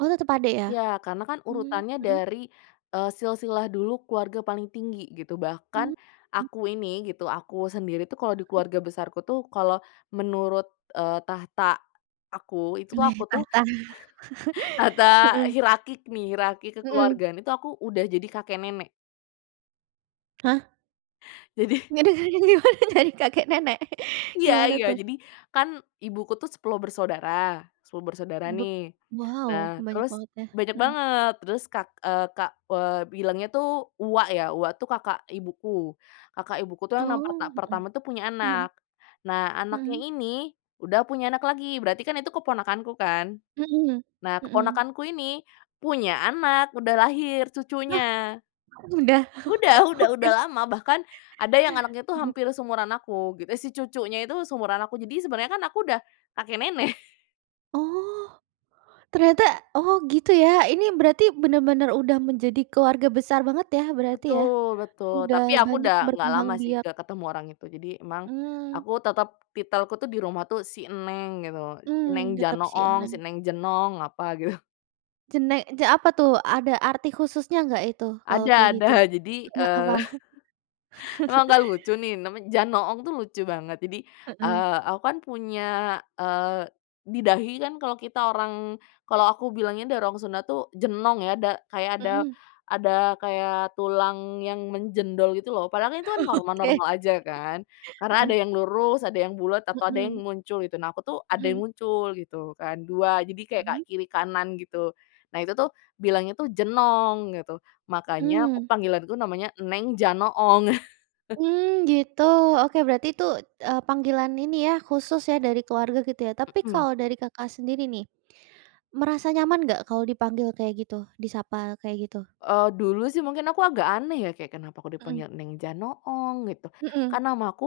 Oh tetap adik ya? Ya, karena kan Mmm, urutannya hmm. dari, eee, silsilah dulu keluarga paling tinggi gitu Mmm, bahkan hmm. aku ini gitu, aku sendiri tuh kalo di Mhm. keluarga besarku tuh kalo menurut, eee, tahta aku itu Weh aku tuh tahta. Tata Hmm. hirarki nih, hirarki Hmm. kekeluargaan, itu aku udah jadi kakek nenek. Hah. Jadi Jadi [unintelligible] gimana jadi kakek nenek? Iya Gimana iya, tuh? jadi kan ibuku tuh 10 bersaudara 10 bersaudara, Beb nih. wow Nah banyak terus banget ya? banyak Hmm. banget. Terus kak eee, kak eee, bilangnya tuh uwak ya, uwak tuh kakak ibuku. Kakak ibuku tuh yang nak perta Oh, hmm. pertama tuh punya Hmm. anak. Nah anaknya Hmm. ini udah punya anak lagi, berarti kan itu keponakanku kan. Hmm. Nah Hmm. keponakanku ini punya anak, udah lahir Hah? cucunya. Udah? Udah udah Oke. udah lama bahkan ada yang anaknya tuh Hmm. hampir seumuran aku gitu, si cucunya itu seumuran aku, Jadi sebenernya kan aku udah, kakek nenek. Oh, ternyata? Oh gitu ya, ini berarti benar-benar udah menjadi keluarga besar banget ya berarti ya? Betul betul, Udah tapi aku banyak udah nggak berkembang lama sih, biak. nggak ketemu orang itu. Jadi emang Mmm. aku tetep titelku tuh di rumah tuh si Neng gitu, si Neng Mmm, tetap si Janoong, si Eneng. Neng Jenong, apa gitu. Jene je apa tuh, ada arti khususnya nggak itu kalau kayak Ada gitu? ada, jadi, Heeh, apa? eee, emang nggak lucu nih, namanya Janoong tuh lucu banget jadi, Heeh. eee, aku kan punya, eee, di dahi kan kalau kita orang kalau aku bilangnya dari orang Sunda tuh, jenong ya, da kayak ada Hmm. ada kayak tulang yang menjendol gitu loh padahal kan itu kan Oke. normal-normal aja kan. Karena ada Heeh. yang lurus, ada yang bulet, atau ada yang Mhm. muncul gitu, nah aku tuh ada Mhm. yang muncul gitu kan, 2, jadi kayak ka Mmm. kiri kanan gitu. Nah itu tuh bilangnya tuh jenong gitu, makanya Mmm. panggilanku namanya Neng Janoong. Mmm, gitu, oke berarti itu, eee, panggilan ini ya, khusus ya dari keluarga gitu ya? Tapi Hmm. kalau dari Kakak sendiri nih, merasa nyaman nggak kalau dipanggil kayak gitu, disapa kayak gitu? Eee, dulu sih mungkin aku agak aneh ya, kayak kenapa aku Hmm. dipanggil Neng Janoong gitu, Hmm. kan namaku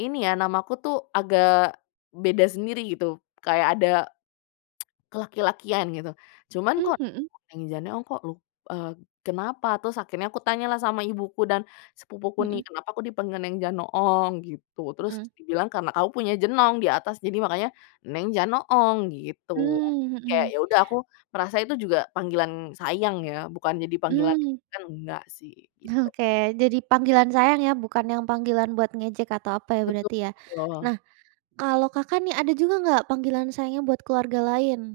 ini ya, namaku tuh agak beda sendiri gitu kayak ada kelaki-lakian gitu. Cuman Mmm, kok hmm. Neng Janoong, kok lu eee, kenapa? Terus akhirnya kutanyalah sama ibuku dan sepupuku nih, Hmm. "Kenapa aku dipanggil Neng Janoong?" gitu. Terus Hmm. dibilang, "Karena kamu punya jenong di atas, jadi makanya Neng Janoong," gitu. Mmm, Jadi kayak hmm. ya udah aku merasa itu juga panggilan sayang ya, bukan jadi panggilan Mmm. [unintelligible] enggak sih, gitu. Oke jadi panggilan sayang ya, bukan yang panggilan buat ngejek atau apa ya berarti ya. Betul. Nah, kalau Kakak nih ada juga nggak panggilan sayangnya buat keluarga lain?